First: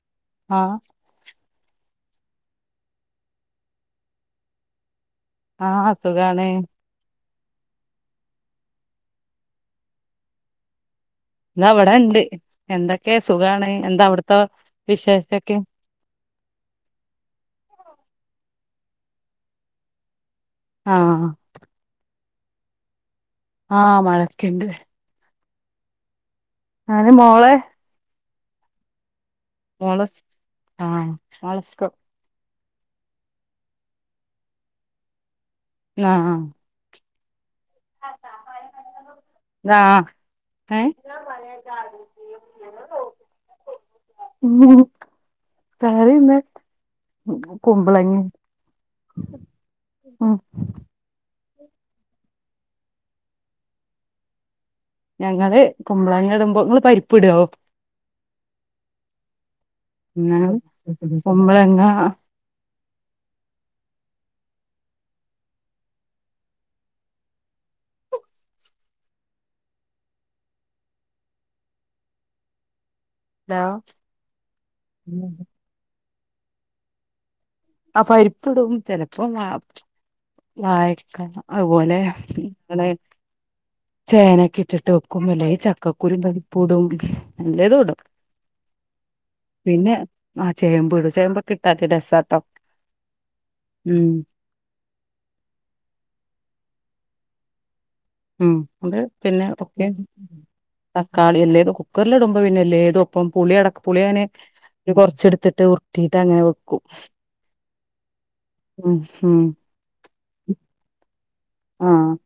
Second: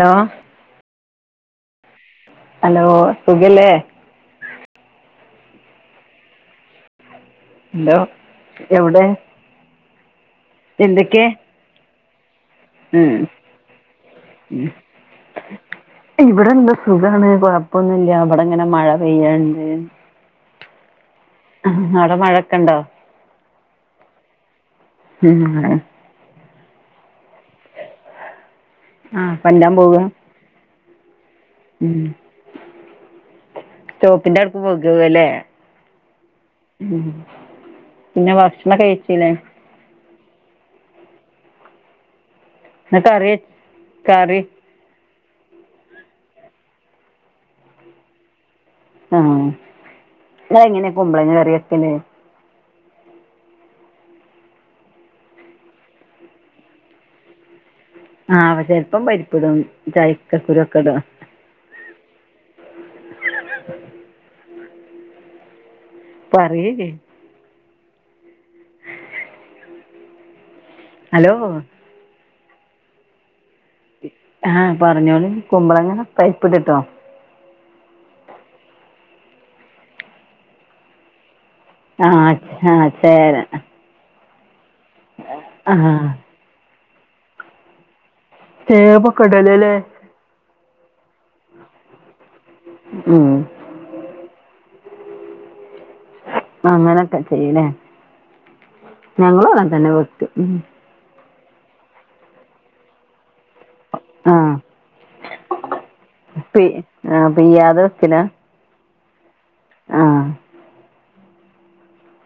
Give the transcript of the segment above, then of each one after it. Hello ആഹ് hello സുഖല്ലേ ആഹ് സുഖാണ് ഹലോ എവടെ എന്തെക്കെ താ വടെണ്ട് എന്തക്കെ സുഖാണ് എന്താ അവട്ത്തെ വിശേഷക്കെ ഇവടെന്താ സുഖാണ് കൊഴപ്പൊന്നുല്ല ഇബടെ ഇങ്ങനെ മഴ പെയ്യ്ണ്ട് ആഹ് അവട മഴക്ക ഇണ്ടോ ആ മഴക്കെണ്ട് ഉം അങ്ങനെ മോള് ആഹ് പല്ലം മോളെ സ് ആഹ് മോളെ സ്കൂ ഉം സ്റ്റോപ്പിന്റെ അവ്ട്ക്ക് പോകാവ ലെ ന്നാ ഉം പിന്നെ ഭക്ഷണക്ക കഴിചിലെ ആഹ് ഏ ഇന്ന് കറി കറി ഉം കറി ഇന്ന് കുമ്പളങ്ങ്യ ആഹ് ഇങ്ങള് എങ്ങനെ കുമ്പളങ്ങ കറി വെക്കല് ഞങ്ങള് കുമ്പളങ്ങ ഇടുമ്പോ ഇങ്ങള് പരിപ്പ് ഇടോ ആഹ് അപ്പ ചെൽപ്പം പരിപ്പ് ഇടും ചക്ക ഞങ്ങള് കുരു ഒക്ക ഇടും കുമ്പളങ്ങ ആ പറ്യേല്ലെ ഹലോ ഹലോ ആ പർഞ്ഞോളി കുമ്പളങ്ങ പരിപ്പ്ട്ട്ട്ടോ ആ പരിപ്പ് ഇടും ചെലപ്പം വാ വായ്‌ക്ക അതുപോലെ ആഹ് ആഹ് [unintelligible] ചേര ചേനക്കെ ഇട്ടിട്ട് വെക്കും അല്ലങ്കി ആഹ് ചക്കക്കുരും പരിപ്പുടും. എല്ലതു ഇടും ചെമ്പോക്ക ഇടല് ലെ പിന്നെ ആ ചേമ്പ് ഇടും ചേമ്പൊക്കെ ഇട്ടാട്ട് രസാട്ടോ ഉം ഉം അങ്ങനെക്കെ ചെയ്യ ലേ ഉം അത് പിന്നെ ഞങ്ങളും അങ്ങൻ ഒക്കെ തന്നെ വെക്ക തക്കാളി എല്ലേത് കുക്കർല് ഇടുമ്പ പിന്നെ എല്ലേതു ഒപ്പം പുളി അട പുളി അങ്ങനെ ആഹ് ഒരു കൊർച് ഇട്ത്ത്ട്ട് ഉർട്ടീട്ട് അങ്ങനെ പി വെക്കും. ആഹ് പിയ്യാതെ വെക്കലാ ഉം ഉം ആഹ് ആഹ്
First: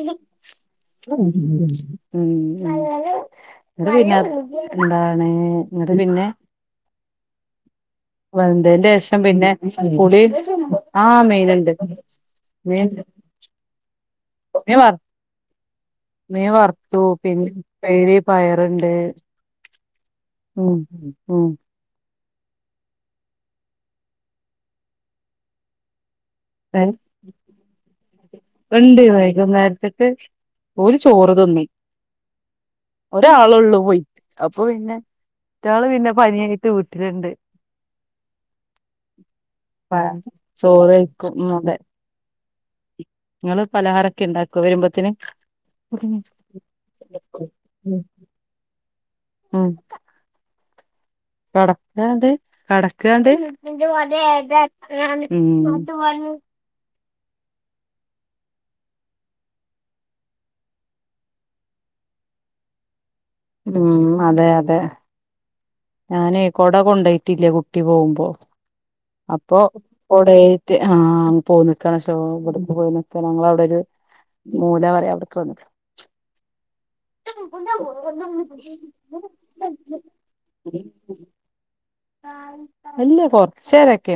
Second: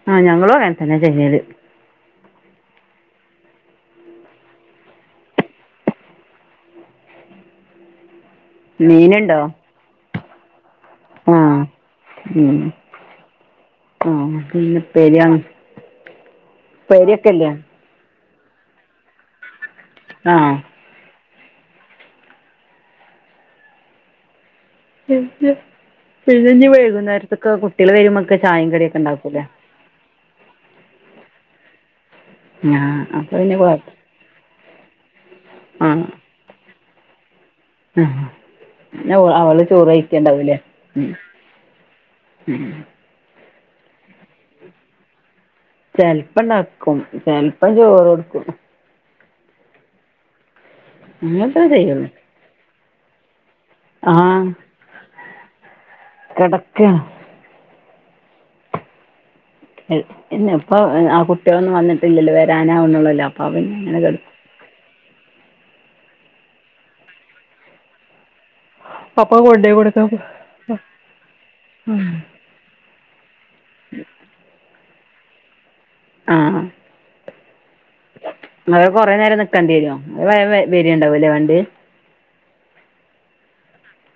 ഇത് ആഹ് ഞങ്ങളും അങ്ങനെ തന്നെ ചെയ്യല് [unintelligible] ഉം ന്നട്ട് പിന്ന എന്താണ് ഇന്നട്ട് പിന്നെ വെന്തേന്റെഷം മീനുണ്ടോ പിന്നെ പുളി ആ ആഹ് മീന്ണ്ട് ഉം മീൻ ആഹ് മീൻ പിന്നെ വർ ഉപ്പേരിയാണ് മീൻ വർത്തു പിന്നെ ഉപ്പേരിയൊക്കെയില്ലേ ഉപ്പേരി പയറ്ണ്ട് ആഹ് ഉം ഉം പിഴഞ്ഞ് ഇന്നിനി ഏ വൈകുന്നേരത്തൊക്കെ കുട്ടികൾ വെരുംമ്പോക്കെ ചായയും കടിയൊക്കിണ്ടാക്കൂല്ലേ, നേര്ത്തിട്ട് ഓര് ചോറ് തിന്നും ആഹ് അപ്പൊ പിന്നെ ഒരാളുള്ളു കുഴപ്പ പോയി അപ്പൊ പിന്നെ ഒറ്റയാള് പിന്നെ പനിയായിട്ട് വീട്ടിലുണ്ട്. ആ പിന്ന ഓള് അവള് ചോറ് പ കഴിക്ക്ണ്ടാവൂലേ ചോറ് ഉം കഴിക്കും അതെ ഉം നിങ്ങള് പലഹാരക്കെ ഇണ്ടാക്കുവൊ വെരുമ്പത്തേന് ചെൽപ്പിണ്ടാക്കും ചെൽപ്പം ചോറ് വെക്കും. ആം അങ്ങനൊക്കെ ചെയ്യുള്ളൂ കെടക്കാണ്ട് കെടക്കാണ്ട് ആഹ് ഉം ക്ക ഇല്ല ഇപ്പൊ ആ കുട്ടിയളൊന്നും വന്നിട്ടില്ലല്ലോ വെരാനാവുന്നുള്ളല്ലോ അപ്പവൻ ഇങ്ങനെ ഉം കെട അതെ അതെ ഞാനേ കൊട കൊണ്ടോയിട്ടില്ല കുട്ടി പോവുമ്പോ അപ്പൊ കൊണ്ടോയി കൊടുക്കാൻ കൊടായിട്ട് ആഹ് തോന്നിക്കണോ ശോ ഇവിടുന്ന് പോയല്ലൊ ഞങ്ങളവിടൊരു മൂല പറയാ അവിട്ക്ക് വന്ന് ആഹ് [unintelligible] നിങ്ങളാരേലും വെ വെരിയിണ്ടാവൂലേ വണ്ടി അല്ല കൊറച്ചേരൊക്കെ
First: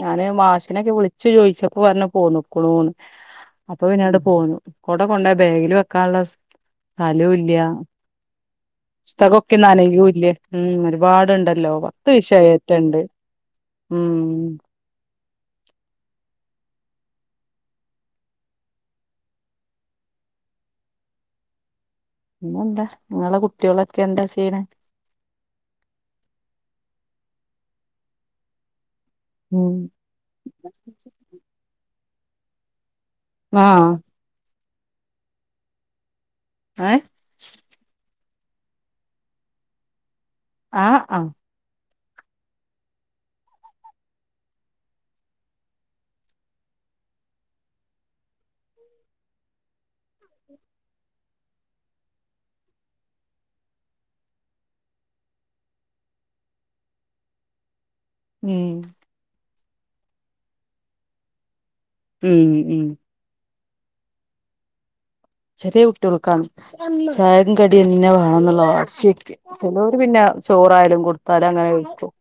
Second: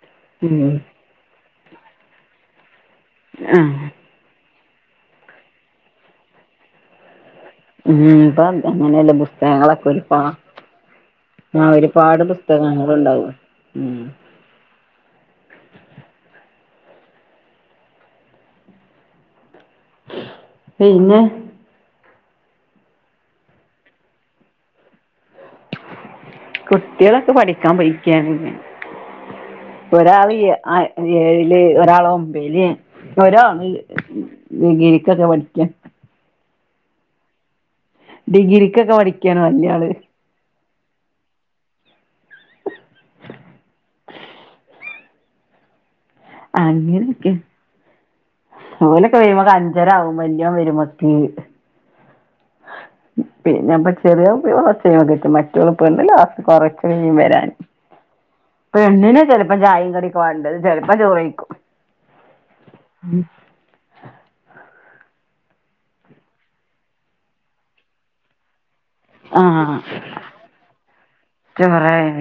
ഞാന് ഉം മാഷിനൊക്കെ വിളി ച്ച് ചോയിച്ചപ്പോ പർഞ്ഞു പോന്ന്ക്കണൂന്ന് അപ്പൊ ആഹ് പിന്നാട് പോന്നു കൊട കൊണ്ടോയി ബാഗിൽ വെക്കാനൊള്ള സ്ഥലവൂല്ല ഉം ഇപ്പൊ അങ്ങനെയല്ലേ പുസ്തകങ്ങളൊക്കെ ഒരുപാ പുസ്തകോക്കെന്നനയൂല്ലേ ഉം ഒരു ആഹ് പാടുണ്ടല്ലോവ ഒരുപാട് തീശയറ്റ്ണ്ട് പുസ്തകങ്ങളുണ്ടാവും ഉം പിന്നെ പിന്നെന്താ നിങ്ങള കുട്ടികളൊക്കെ എന്താ ചെയ്യണ കുട്ടികളൊക്കെ പഠിക്കാൻ പോയിരിക്കാണ് പിന്നെ ഉം ഒരാള് എ അ ഏഴില് ഒരാള് ഒമ്പേല് ഒരാള് ആഹ് ഡിഗ്രിക്കൊക്കെ പഠിക്കാ ഏ ഡിഗ്രിക്കൊക്കെ പഠിക്കാണ് വല്യാള് ആഹ് അ [unintelligible] അങ്ങനൊക്കെ ഓലൊക്കെ വെരുമക്ക് അഞ്ചരാവും വല്യാൻ വെരുമക്ക് പിന്നെ അപ്പ ചെറിയോൻ കൊറച്ചഴിമ്പം എത്തും മറ്റെയാളപോലല്ല കൊറച്ച് കഴിയും വെരാൻ ഉം പെണ്ണിന് ചെലപ്പോ ചായേം കടീക്ക വേണ്ടത് ചെലപ്പോ ചോയിക്കും ഉം ഉം ഉം ചെറിയ കുട്ടിയോൾക്കാണ് ചായേം കടിയന്നെ വേണംന്നുള്ള വാശി ആ ചെലോര് പിന്നെ ചോറായാലും കൊടുത്താലും അങ്ങനെ കഴിക്കും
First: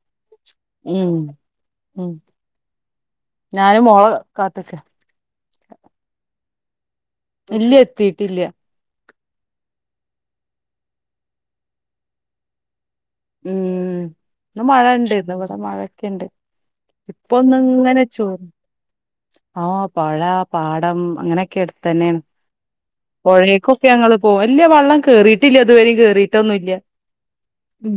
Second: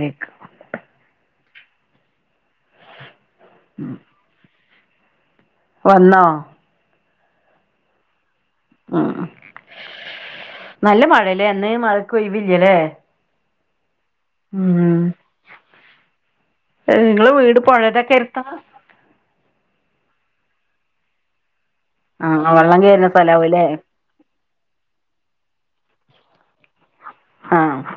ഉം ഉം ഞാനും മോള കാത്തിക്ക വന്നോ ഇല്ല എത്തീട്ടില്ല ഉം നല്ല മഴല്ലേ അന്ന് മഴക്ക് ഒഴിവില്ലല്ലേ ഉം ഇന്ന് മഴ ഉം ഇണ്ട് ഇന്ന് വടെെ മഴൊക്കെ ഉണ്ട് ഇപ്പ നിങ്ങള് ഒന്ന് വീട് അങ്ങനെ പുഴയുടെക്കെ അടുത്താ ചോറ് ആഓ പഴ പാടം അങ്ങനെയൊക്കെ അടുത്ത് തന്നെ ആ വെള്ളം ക- പുഴക്കൊക്കെ ഞങ്ങൾ പോ അല്ല വെള്ളം കേറിട്ടില്ല ഇതുവരും കേറിട്ടൊന്നുമല്ല ഉ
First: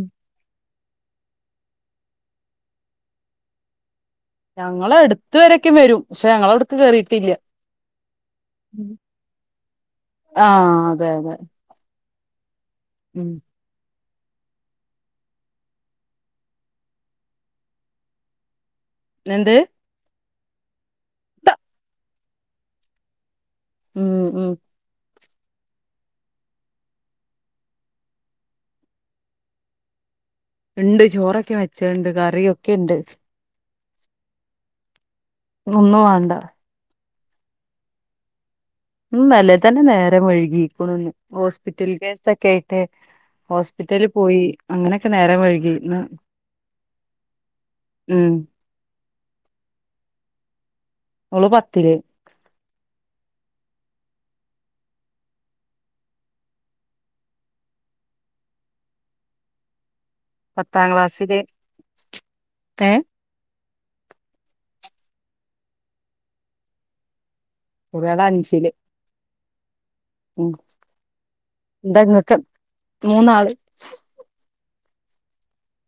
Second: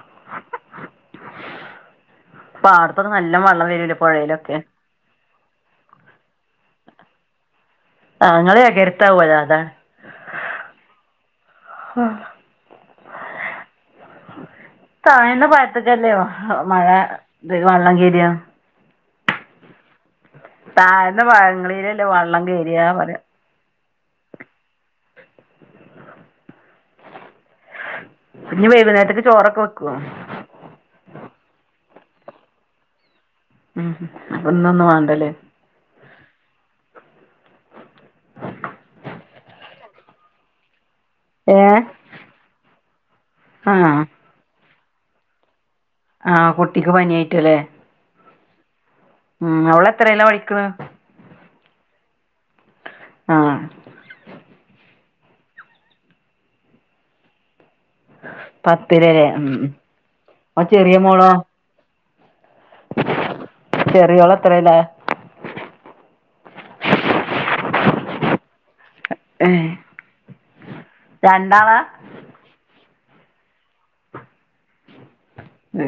പാടത്തോകേ നല്ല വെള്ളം വരല പുഴയില് ഞങ്ങള അടുത്ത വരക്കും വരും പക്ഷെ ഞങ്ങള അവിടക്ക് കേറിയിട്ടില്ല ആ ഞാങ്ങൾ കരുത്താവല്ല അതാണ് ആഹ് അതെ അതെ ഉം താഴന്ന പഴത്തൊക്കല്ലേ മഴ വള്ളകേരിയോ എന്ത് താഴ്ന്ന പാങ്ങളിലല്ലേ വള്ളം കേയറിയാ പറ ഉം ഉം [unintelligible] പിന്നെ വൈകുന്നേരത്തേക്ക് ചോറൊക്കെ വെക്കുവോ ണ്ട് ചോറൊക്കെ വെച്ചണ്ട് കറിയൊക്കെ ണ്ട് ഉം അപ്പ ന്നൊന്നും വാണ്ട ലേ ഒന്നും വാണ്ട ന്നല്ലെ തന്നെ നേരം വൈകീക്ക്ണ് ഏഹ് ഹോസ്പിറ്റൽ കേസൊക്കേയിട്ടെ ആഹ് ഹോസ്പിറ്റല്ൽ പോയി അങ്ങനൊക്കെ നേരം വഴുകി ആഹ് കുട്ടിക്ക് പന്യായിട്ട്ലേ ഉം ഉം അവളെത്രേല പഠിക്ക്ണേ ഓള് പത്തില് ആഹ് പത്തില് ലെ ഉം ഓൻ പത്താം ചെറിയ ക്ലാസ്സില് ഏ ചെറ്യോളെത്രേലാ ഒരാളഞ്ചിൽ ഏഹ് ഉം രണ്ടാളാ ന്താങ്ങക്ക് മൂന്നാൾ ഹെ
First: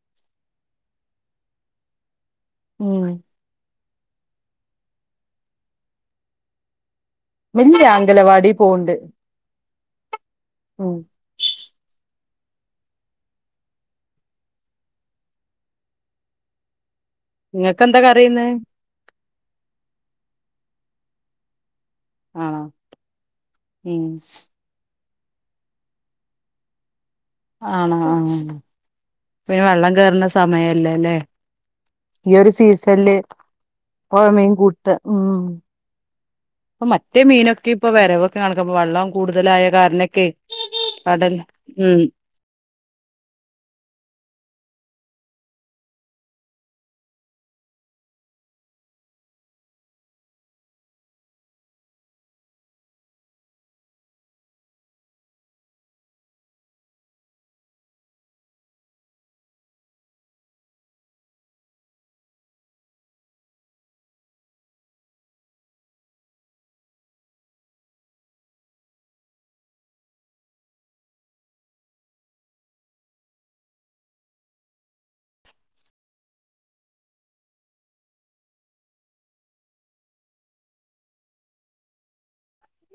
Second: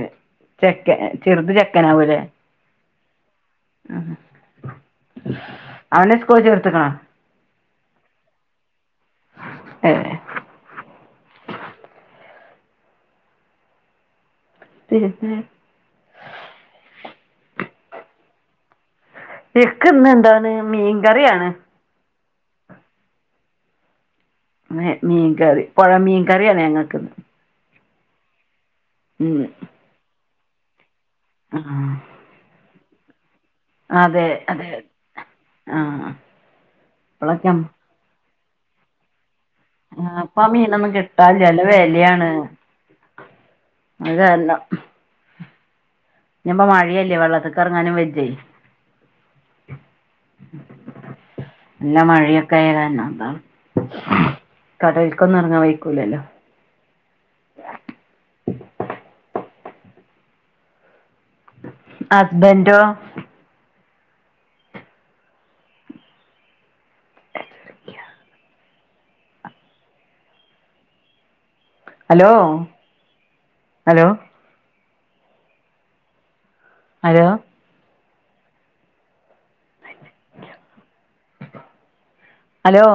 ചെക്കൻ ചെർത് ചെക്കനാവൂലെ ഉം ഉം അവനെ സ്കൂള് ചേർത്ത്ക്ണോ മില്ല്യ അംഗലവാടി പോവ്ണ്ട് ഏഹ് ഉം പിന്നെ ങ്ങക്കെന്താ കറി ഇന്ന് ഇക്ക് ന്നെന്താണ് മീൻകറ്യാണ് ആണോ ഉം മ്ഹെ മീൻകറി പൊഴ മീൻകറ്യാണ് ഞങ്ങക്ക് ആണോ ആ ഉം പിന്നെ വള്ളം കേറ്ണ സമയല്ലേ ലെ ആഹ് ഈ ഒരു സീസല്ല് അതെ പൊഴമീൻ അതെ കൂട്ട ഉം ആഹ് പ്പ മറ്റേ ഇപ്പളൊക്കെ മീനൊക്കെ പ്പൊ വരവൊക്കെ കാണക്ക പ്പ വള്ളം കൂടുതലായ ആഹ് കാരണൊക്കെ പ്പാ മീനൊന്നും കടൽ കിട്ടാല്ല ല്ല ഉം വെല്യാണ് അതാ ല്ലം ഞ് പ്പ മഴയല്ലേ വെള്ളത്ത്ക്കെർങ്ങാനും വെജ്ജെ ല്ല മഴയൊക്കെ [unintelligible] കടൽക്കൊന്നും എറങ്ങാൻ വൈക്കൂല്ലൊ ഹസ്ബന്റൊ [inaudible] ഹലോ ഹലോ ഹലോ ഹലോ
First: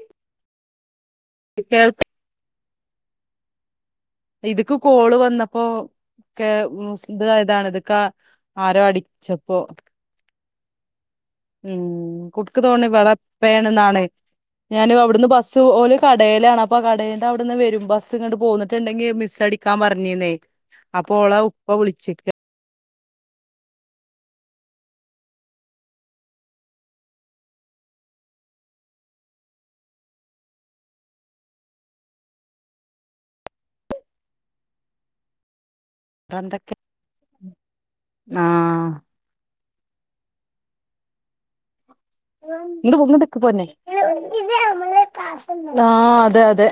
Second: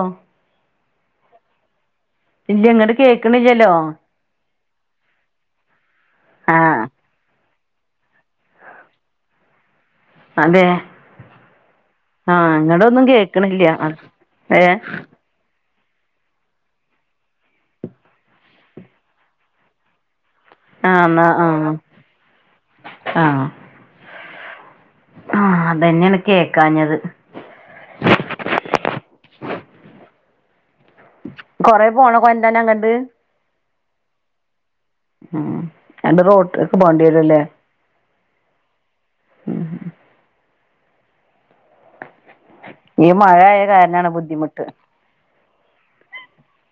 കേൾക്ക് ഇല്ല്യ ങ്ങട് കേൾക്ക്ണില്ല്യല്ലോ ഇത്ക്ക് കോള് വന്നപ്പോ കേ ആഹ് ത് അതാണ് ഇത്ക്ക ആരോ അടിച്ചപ്പോ അതെ [unintelligible] ആഹ് ഇങ്ങടൊന്നും കേക്കണില്ല ഏഹ് സു ഓല് കടേലാണ് അപ്പ കടേന്റെവിട്ന്ന് വരും ബസ് ഇങ്ങട് പോന്ന്ട്ട്ണ്ടെങ്കി മിസ് അടിക്കാ പറഞ്ഞിന്നേ. ആഹ് അപ്പൊ എന്നാ ഓള ഉപ്പ ആഹ് വിളിച്ചിക്ക. ആഹ്. ആഹ് അതന്നേണ് കേക്കാഞ്ഞത്. കൊറെ പോണക്കോന്റനങ്ങട്ട്.? ഉം എന്റെ റോട്ട്ക്ക് എന്തൊക്കെ പോണ്ടിരും ലെ? ആഹ്. [inaudible] ഈ മഴ ആയ കാരണാണ് ബുദ്ധിമുട്ട് [unintelligible] ആഹ് അതെ അതെ.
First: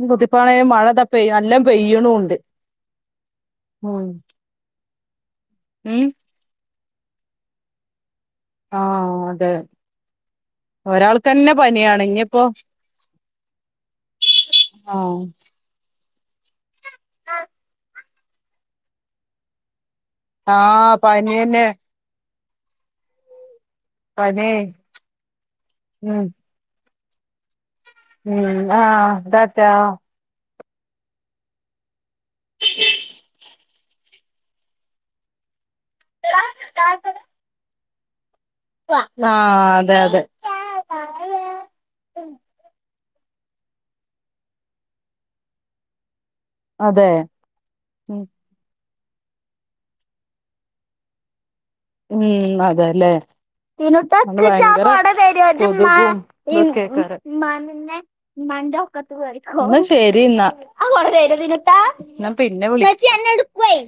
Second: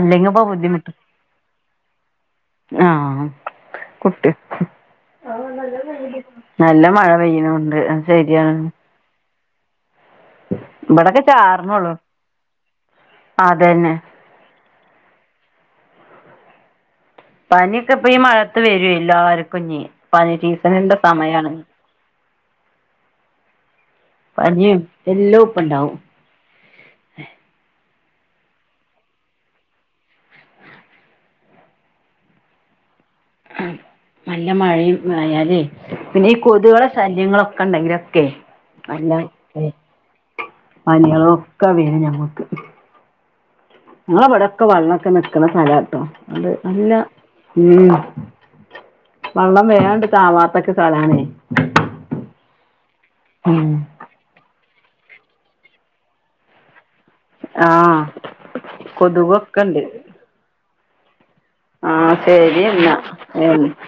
അല്ലെങ്കി ഇപ്പൊ ബുദ്ധിമുട്ട് മഴതാ പെയ് നല്ലോ പെയ്യ്ണുണ്ട്. ആഹ് കുട്ടി [unintelligible] നല്ല മഴ പെയ്യ്ണുണ്ട് അഹ് ശെര്യാണ്. ആഹ് അതെ. ഇവിടൊക്കെ ഒരാൾക്കന്നെ ചാറണുള്ളു പന്യാണ് ഇഞ്ഞിപ്പോ അതന്നെ ആഹ്. പനിക്കെ ഇപ്പ ഈ മഴത്ത് വെരെ എല്ലാർക്കുംഞി പനി ആഹ് സീസണിന്റെ സമയാണ്. പനിയെന്നെ പനി പന്യും എല്ലൊപ്പണ്ടാവു. ഉം ഉം ആഹ് റ്റാട്ടാ [inaudible] ആഹ് നല്ല മഴയും ആയാലേ പിന്നെ ഈ കൊതുകളെ ശല്യങ്ങളൊക്കെ ണ്ടെങ്കിലൊക്കെ അല്ല തെ ആഹ് അതെ അതെ പനികളൊക്കെ വെരും ഞമ്മക്ക്. ങ്ങള വിടൊക്കെ വെള്ളൊക്ക നിക്കണ സ്ഥലാട്ടോ ണ്ട് നല്ല അതെ ഉം വള്ളം വേയാണ്ട് താവാത്തെക്കെ സ്ഥലാണെ. ഉം അതെല്ലേ.? ഉം. [inaudible] വയങ്കര കൊതുകും ഇതൊക്കേക്കാരം ഇമ്മാനന്നെ ആഹ് ഇമ്മാന്റെ ഒക്കത്ത് കേറിക്കോ കൊതുകൊക്കെ ഇന്നാ ഉണ്ട് ശെരി ന്നാ. ആ ഞാൻ ശരി പിന്നെ എന്നാ ഉം വിളിക്കാ